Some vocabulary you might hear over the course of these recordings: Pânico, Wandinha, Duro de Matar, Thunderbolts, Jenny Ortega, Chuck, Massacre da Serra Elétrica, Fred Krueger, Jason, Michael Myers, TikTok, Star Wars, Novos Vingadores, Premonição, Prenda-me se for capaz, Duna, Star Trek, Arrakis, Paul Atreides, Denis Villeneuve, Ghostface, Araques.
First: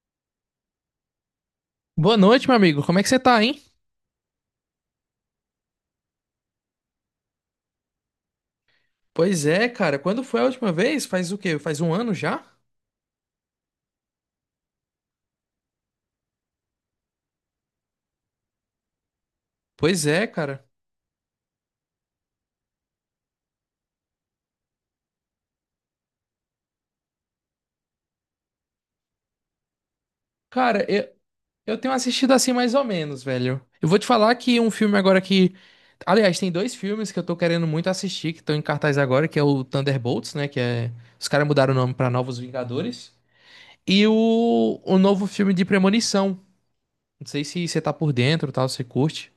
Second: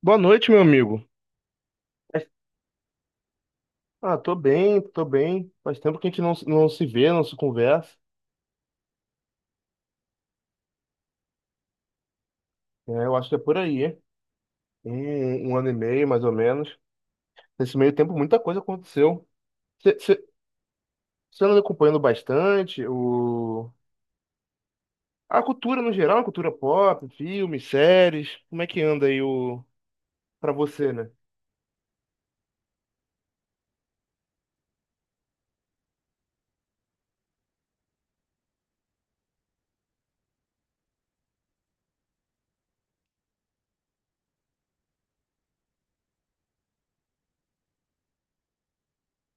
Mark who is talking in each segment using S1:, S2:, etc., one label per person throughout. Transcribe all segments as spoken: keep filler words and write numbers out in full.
S1: Boa noite, meu amigo.
S2: Boa
S1: Mas-
S2: noite, meu amigo. Como é que você tá, hein?
S1: Ah, tô bem, tô bem. Faz tempo que a gente não, se- não se vê, não se conversa.
S2: Pois é, cara. Quando foi a última vez? Faz o quê? Faz um ano já?
S1: É, eu acho que é por aí, hein? Um, um ano e meio, mais ou menos. Nesse meio tempo, muita coisa aconteceu. Você
S2: Pois é, cara.
S1: anda acompanhando bastante o... a cultura no geral, a cultura pop, filmes, séries. Como é que anda aí o... pra
S2: Cara,
S1: você,
S2: eu,
S1: né?
S2: eu tenho assistido assim mais ou menos, velho. Eu vou te falar que um filme agora que. Aliás, tem dois filmes que eu tô querendo muito assistir, que estão em cartaz agora, que é o Thunderbolts, né? Que é. Os caras mudaram o nome pra Novos Vingadores. E o, o novo filme de Premonição. Não sei se você tá por dentro, tal, se você curte.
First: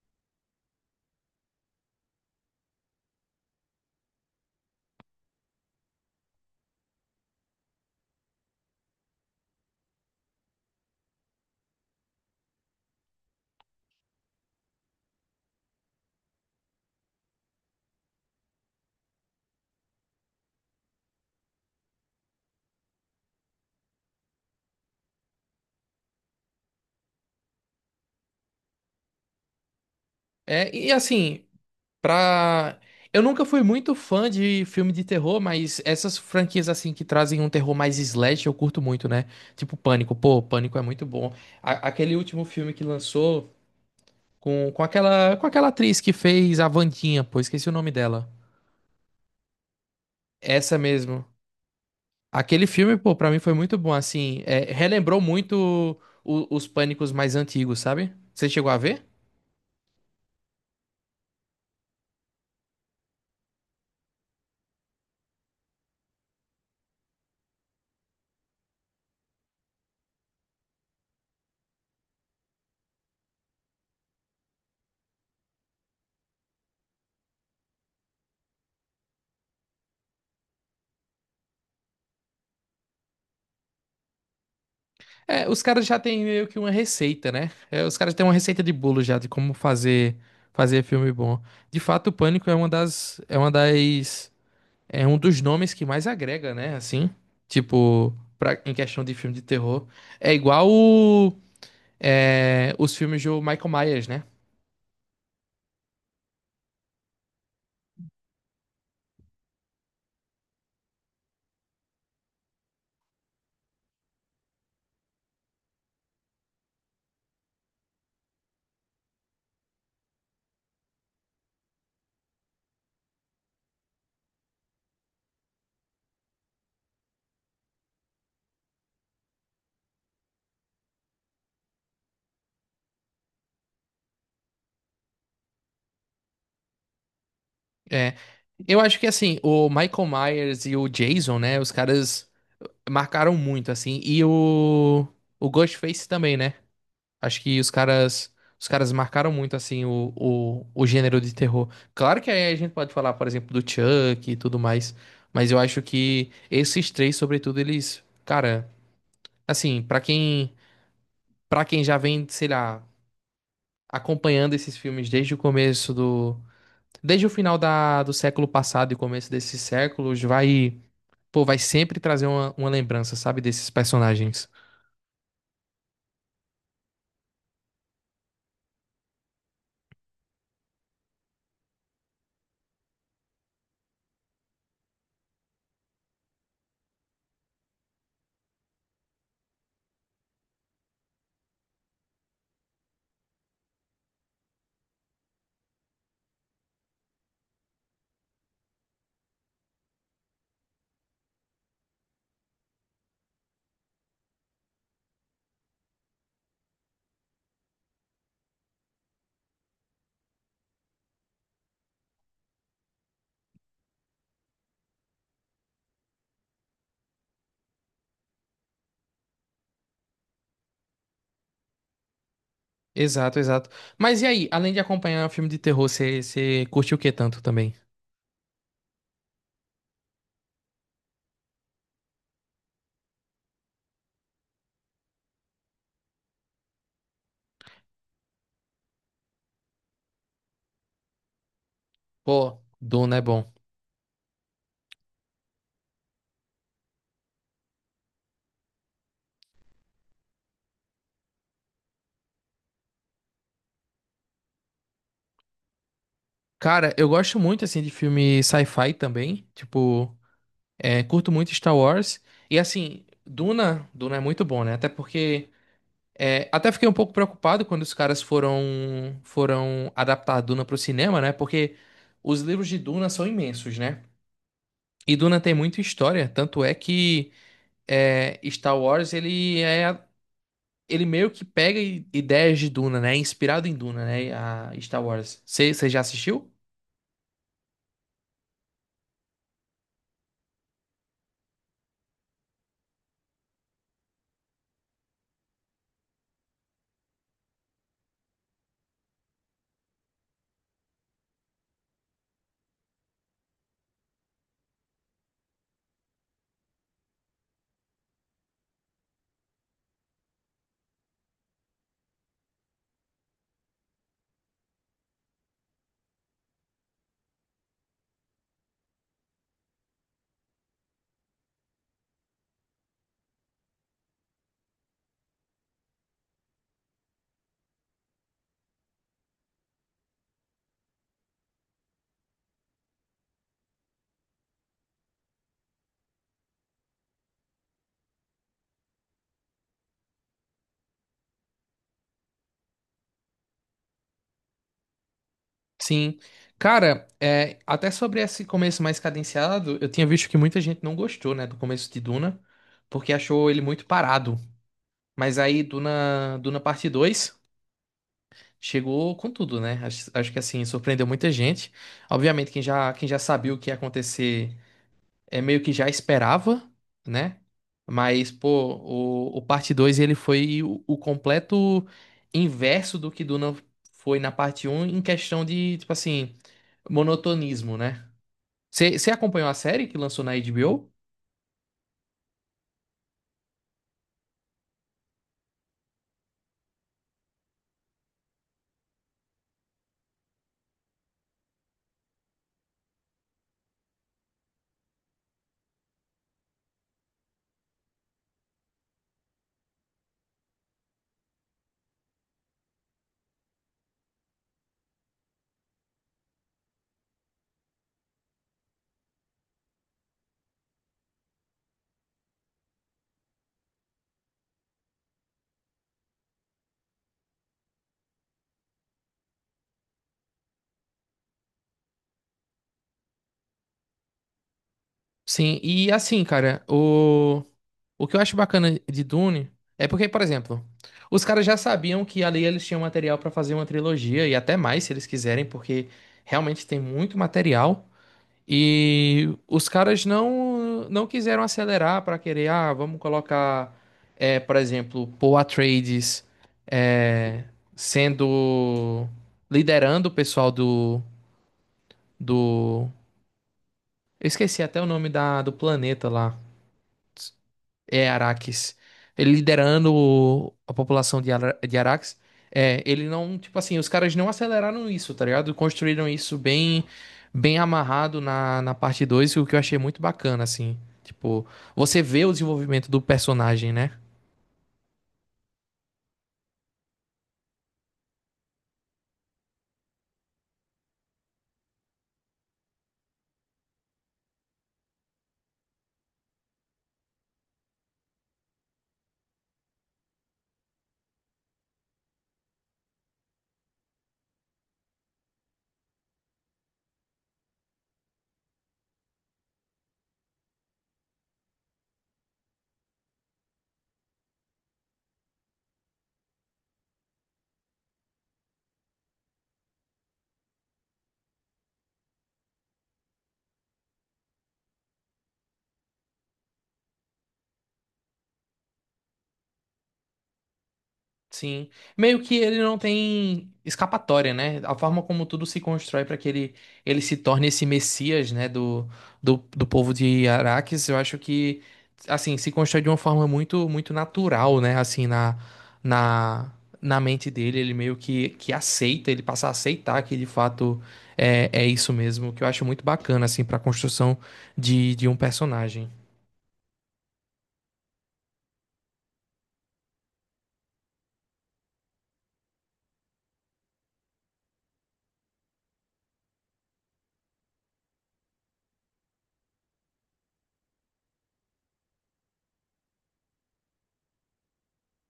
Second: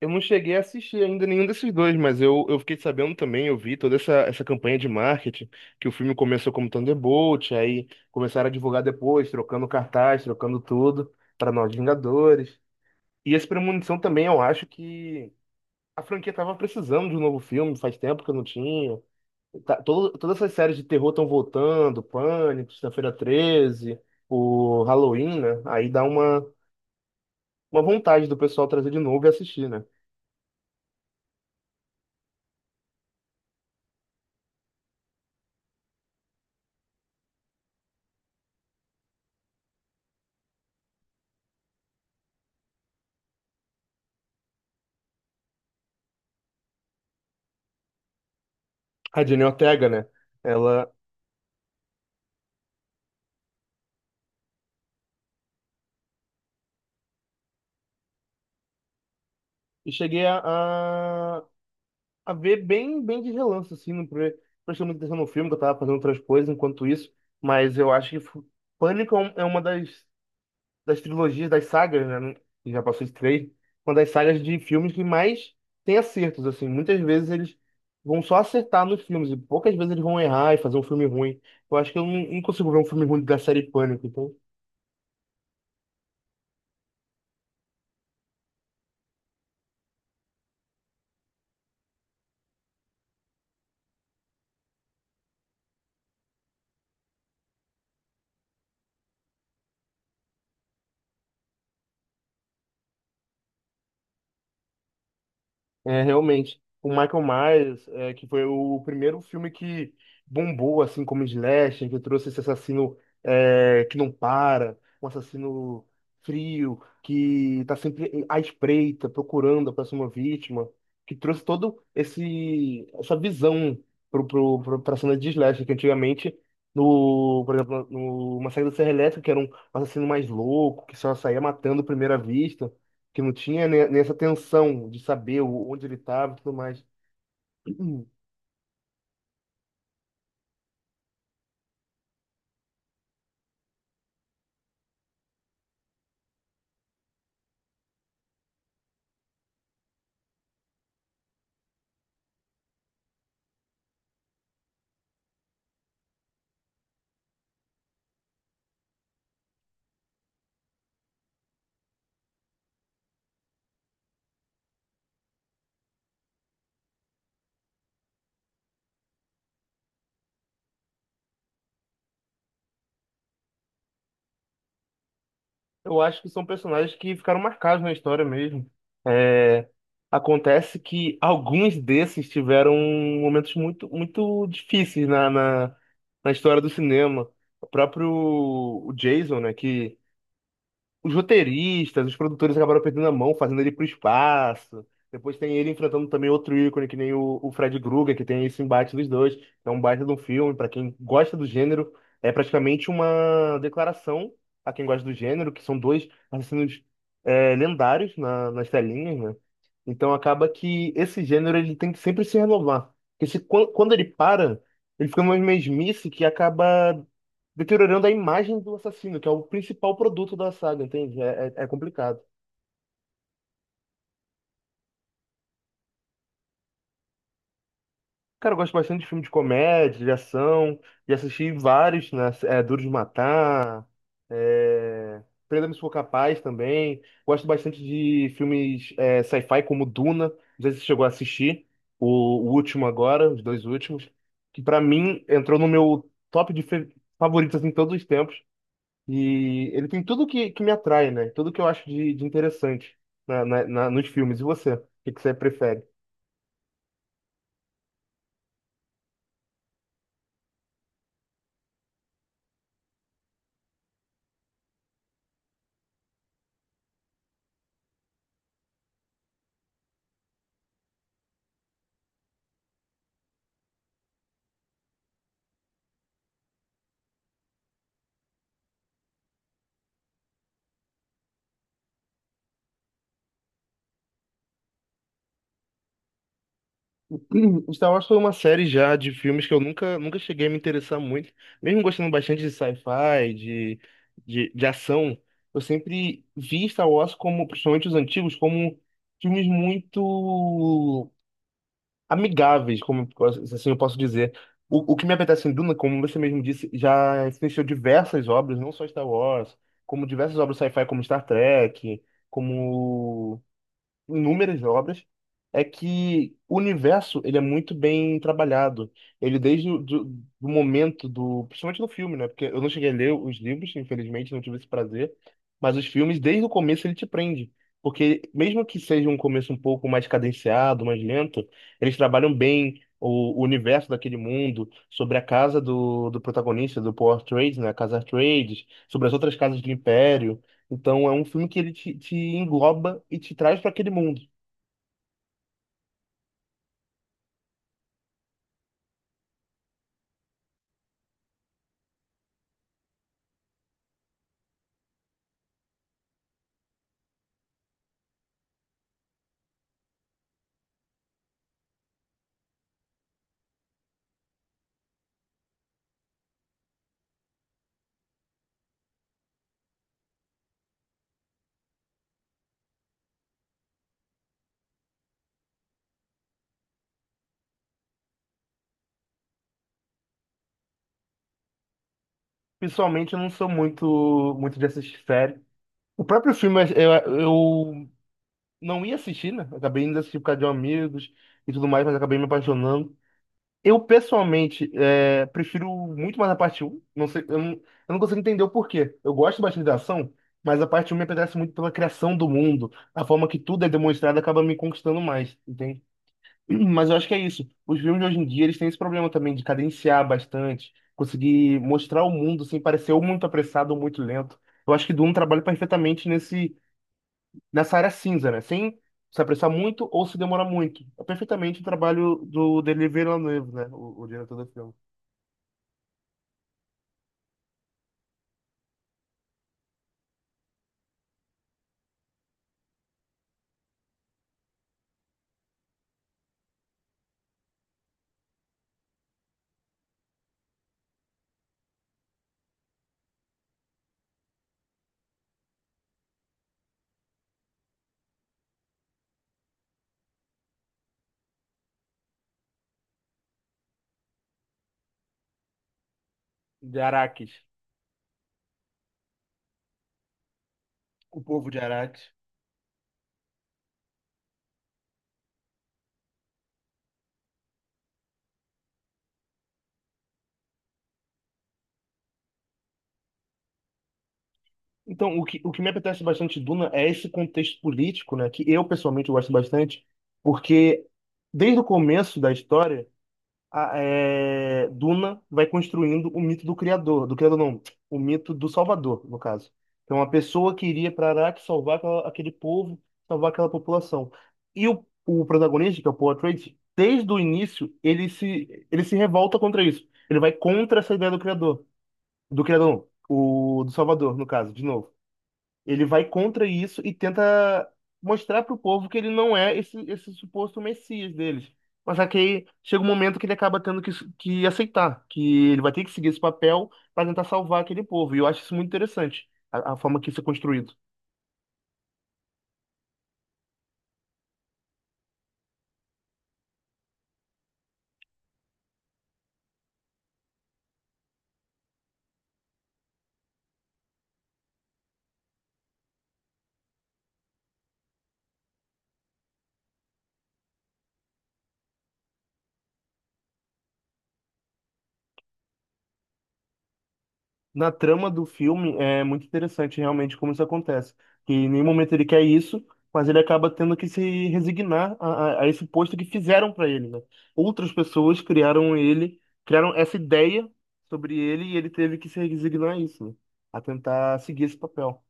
S1: Eu não cheguei a assistir ainda nenhum desses dois, mas eu, eu fiquei sabendo também, eu vi toda essa, essa campanha de marketing, que o filme começou como Thunderbolt, aí começaram a divulgar depois, trocando cartaz, trocando tudo, para Novos Vingadores. E esse Premonição também, eu acho que a franquia tava precisando de um novo filme, faz tempo que eu não tinha. Tá- todo- todas essas séries de terror estão voltando, Pânico, Sexta-feira treze, o Halloween, né? Aí dá uma, uma vontade do pessoal trazer de novo e assistir, né?
S2: É, e assim, Pra... eu nunca fui muito fã de filme de terror, mas essas franquias assim que trazem um terror mais slash eu curto muito, né? Tipo Pânico, pô, Pânico é muito bom. A- aquele último filme que lançou com, com aquela com aquela atriz que fez a Wandinha, pô, esqueci o nome dela.
S1: A Jenny Ortega, né?
S2: Essa
S1: Ela,
S2: mesmo. Aquele filme, pô, pra mim foi muito bom, assim, é, relembrou muito o- os Pânicos mais antigos, sabe? Você chegou a ver?
S1: e cheguei a, a, a ver bem, bem de relance, assim, não pre- prestei muita atenção no filme, que eu tava fazendo outras coisas enquanto isso, mas eu acho que fu- Pânico é um- é uma das, das trilogias, das sagas, né, que já passou de três, uma das sagas de filmes que mais tem acertos, assim, muitas vezes eles vão só acertar nos filmes, e poucas vezes eles vão errar e fazer um filme ruim. Eu acho que eu não, não consigo ver um filme ruim da série Pânico, então
S2: É, os caras já têm meio que uma receita, né? É, os caras têm uma receita de bolo já de como fazer fazer filme bom. De fato, o Pânico é uma das é uma das é um dos nomes que mais agrega, né? Assim, tipo, pra, em questão de filme de terror, é igual o, é, os filmes do Michael Myers, né?
S1: é, realmente. O Michael Myers, é, que foi o primeiro filme que bombou, assim, como slasher, que trouxe esse assassino é, que não para, um assassino frio, que tá sempre à espreita, procurando a próxima vítima, que trouxe todo esse essa visão pro, pro, pro, pra cena de slasher, que antigamente, no, por exemplo, no Massacre da Serra Elétrica, que era um assassino mais louco, que só saía matando à primeira vista, que não tinha né, nessa tensão de saber o- onde ele estava e tudo mais.
S2: É, eu acho que assim, o Michael Myers e o Jason, né? Os caras marcaram muito assim, e o o Ghostface também, né? Acho que os caras, os caras marcaram muito assim o, o, o gênero de terror. Claro que aí a gente pode falar, por exemplo, do Chuck e tudo mais, mas eu acho que esses três, sobretudo, eles, cara, assim, pra quem, para quem já vem, sei lá, acompanhando esses filmes desde o começo do, desde o final da, do século passado e começo desses séculos, vai, pô, vai sempre trazer uma, uma lembrança, sabe, desses personagens.
S1: Eu acho que são personagens que ficaram marcados na história mesmo. É, acontece que alguns desses tiveram momentos muito, muito difíceis na, na, na história do cinema. O próprio o Jason, né, que os roteiristas, os produtores acabaram perdendo a mão, fazendo ele pro espaço. Depois tem ele enfrentando também outro ícone, que nem o, o Fred Krueger, que tem esse embate dos dois. É um baita de um filme, para quem gosta do gênero, é praticamente uma declaração a quem gosta do gênero, que são dois assassinos é, lendários na- nas telinhas, né? Então acaba que esse gênero ele tem que sempre se renovar. Porque se, quan- quando ele para, ele fica numa mesmice que acaba deteriorando a imagem do assassino, que é o principal produto da saga, entende? É, é- é complicado.
S2: Exato, exato. Mas e aí, além de acompanhar o filme de terror, você você curte o que tanto também?
S1: Cara, eu gosto bastante de filme de comédia, de ação, e assisti vários, né? É, Duro de Matar, é... Prenda-me se for capaz também. Gosto bastante de filmes é, sci-fi como Duna. Não sei se você chegou a assistir o, o
S2: Pô,
S1: último
S2: Duna é
S1: agora, os
S2: bom.
S1: dois últimos, que pra mim entrou no meu top de fe- favoritos em todos os tempos. E ele tem tudo que, que me atrai, né? Tudo que eu acho de, de interessante na, na- na- nos filmes. E você? O que, que você prefere?
S2: Cara, eu gosto muito, assim, de filme sci-fi também. Tipo, é, curto muito Star Wars. E, assim, Duna, Duna é muito bom, né? Até porque... é, até fiquei um pouco preocupado quando os caras foram, foram adaptar Duna pro cinema, né? Porque os livros de Duna são imensos, né? E Duna tem muita história. Tanto é que é, Star Wars, ele é... ele meio que pega i- ideias de Duna, né? É inspirado em Duna, né? A Star Wars. Você já assistiu?
S1: Hum, Star Wars foi uma série já de filmes que eu nunca, nunca cheguei a me interessar muito. Mesmo gostando bastante de sci-fi, de, de, de ação, eu sempre vi Star Wars como, principalmente os antigos, como filmes muito amigáveis, como assim eu posso dizer. O, o que me apetece em Duna, como você mesmo disse, já existiu diversas obras, não só Star Wars, como diversas obras sci-fi como Star Trek, como inúmeras obras, é que o universo ele é muito bem trabalhado. Ele desde o do, do momento do, principalmente no filme, né? Porque eu não cheguei a ler os livros, infelizmente, não tive esse prazer, mas os filmes desde o começo ele te prende. Porque mesmo que seja um começo um pouco mais cadenciado, mais lento, eles trabalham bem o, o universo daquele mundo, sobre a casa do, do protagonista, do Paul Atreides, né? A casa Atreides, sobre as outras casas do Império. Então é um filme que ele te, te engloba e te traz para aquele mundo.
S2: Sim. Cara, é, até sobre esse começo mais cadenciado, eu tinha visto que muita gente não gostou, né, do começo de Duna, porque achou ele muito parado. Mas aí Duna, Duna Parte dois chegou com tudo, né? Acho, acho que assim, surpreendeu muita gente. Obviamente, quem já, quem já sabia o que ia acontecer é meio que já esperava, né? Mas, pô, o, o parte Dois ele foi o, o completo inverso do que Duna foi na parte Um em questão de, tipo assim, monotonismo, né? Você acompanhou a série que lançou na H B O?
S1: Pessoalmente, eu não sou muito muito de assistir série. O próprio filme eu, eu não ia assistir, né? Acabei indo assistir por causa de um amigos e tudo mais, mas acabei me apaixonando. Eu, pessoalmente, é, prefiro muito mais a parte um. Não sei, eu não, eu não consigo entender o porquê. Eu gosto bastante da ação, mas a parte um me apetece muito pela criação do mundo. A forma que tudo é demonstrado acaba me conquistando mais, entende? Mas eu acho que é isso. Os filmes de hoje em dia, eles têm esse problema também de cadenciar bastante, conseguir mostrar o mundo sem parecer ou muito apressado ou muito lento. Eu acho que Dune trabalha perfeitamente nesse, nessa área cinza, né? Sem se apressar muito ou se demorar muito. É perfeitamente o trabalho do Denis Villeneuve, né? O, o diretor do filme.
S2: Sim, e assim, cara, o, o que eu acho bacana de Dune é porque, por exemplo, os caras já sabiam que ali eles tinham material pra fazer uma trilogia e até mais se eles quiserem, porque realmente tem muito material. E os caras não não quiseram acelerar para querer, ah, vamos colocar, é, por exemplo, Paul Atreides é, sendo liderando o pessoal do do eu esqueci até o nome da do planeta lá.
S1: De Araques.
S2: É Araques. Ele liderando o- a
S1: O
S2: população de,
S1: povo de
S2: Ara, de
S1: Araques.
S2: Araques. É, ele não, tipo assim, os caras não aceleraram isso, tá ligado? Construíram isso bem bem amarrado na, na parte dois, o que eu achei muito bacana, assim. Tipo, você vê o desenvolvimento do personagem, né?
S1: Então, o que, o que me apetece bastante de Duna é esse contexto político, né? Que eu, pessoalmente, gosto bastante, porque desde o começo da história a- é, Duna vai construindo o mito do criador, do criador não, o mito do salvador, no caso. Então, uma pessoa que iria para Arrakis salvar aquela- aquele povo, salvar aquela população. E o, o protagonista, que é o Paul Atreides, desde o início, ele se, ele se revolta contra isso. Ele vai contra essa ideia do criador, do criador não, o, do salvador, no caso, de novo. Ele vai contra isso e tenta mostrar para o povo que ele não é esse, esse suposto Messias deles. Mas só que aí chega um momento que ele acaba tendo que, que aceitar, que ele vai ter que seguir esse papel para tentar salvar aquele povo. E eu acho isso muito interessante, a, a forma que isso é construído.
S2: Sim. Meio que ele não tem escapatória, né? A forma como tudo se constrói para que ele, ele se torne esse messias, né, do, do, do povo de Araques, eu acho que, assim, se constrói de uma forma muito, muito natural, né? Assim, na, na, na mente dele, ele meio que, que aceita, ele passa a aceitar que de fato é, é isso mesmo, que eu acho muito bacana, assim, para a construção de, de um personagem.
S1: Na trama do filme é muito interessante realmente como isso acontece. Que em nenhum momento ele quer isso, mas ele acaba tendo que se resignar a, a- a esse posto que fizeram para ele, né? Outras pessoas criaram ele, criaram essa ideia sobre ele e ele teve que se resignar a isso, né? A tentar seguir esse papel.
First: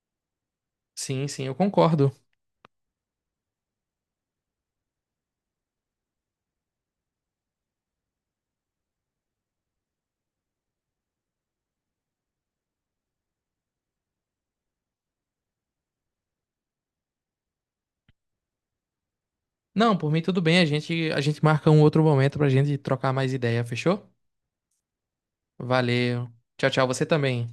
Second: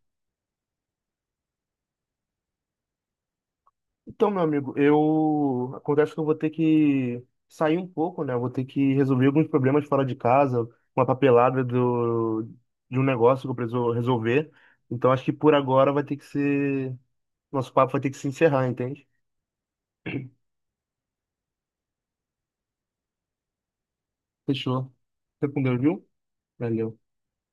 S2: Sim, sim, eu concordo.
S1: Então, meu amigo, eu acontece que eu vou ter que sair um pouco, né? Eu vou ter que resolver alguns problemas fora de casa, uma papelada do... de um negócio que eu preciso resolver. Então, acho que por agora vai ter que ser. Nosso papo vai ter que se encerrar, entende?
S2: Não, por mim tudo bem. A gente, a gente marca um outro momento pra gente trocar mais ideia, fechou?
S1: Fechou. Fica com Deus, viu?
S2: Valeu. Tchau, tchau.
S1: Valeu.
S2: Você também.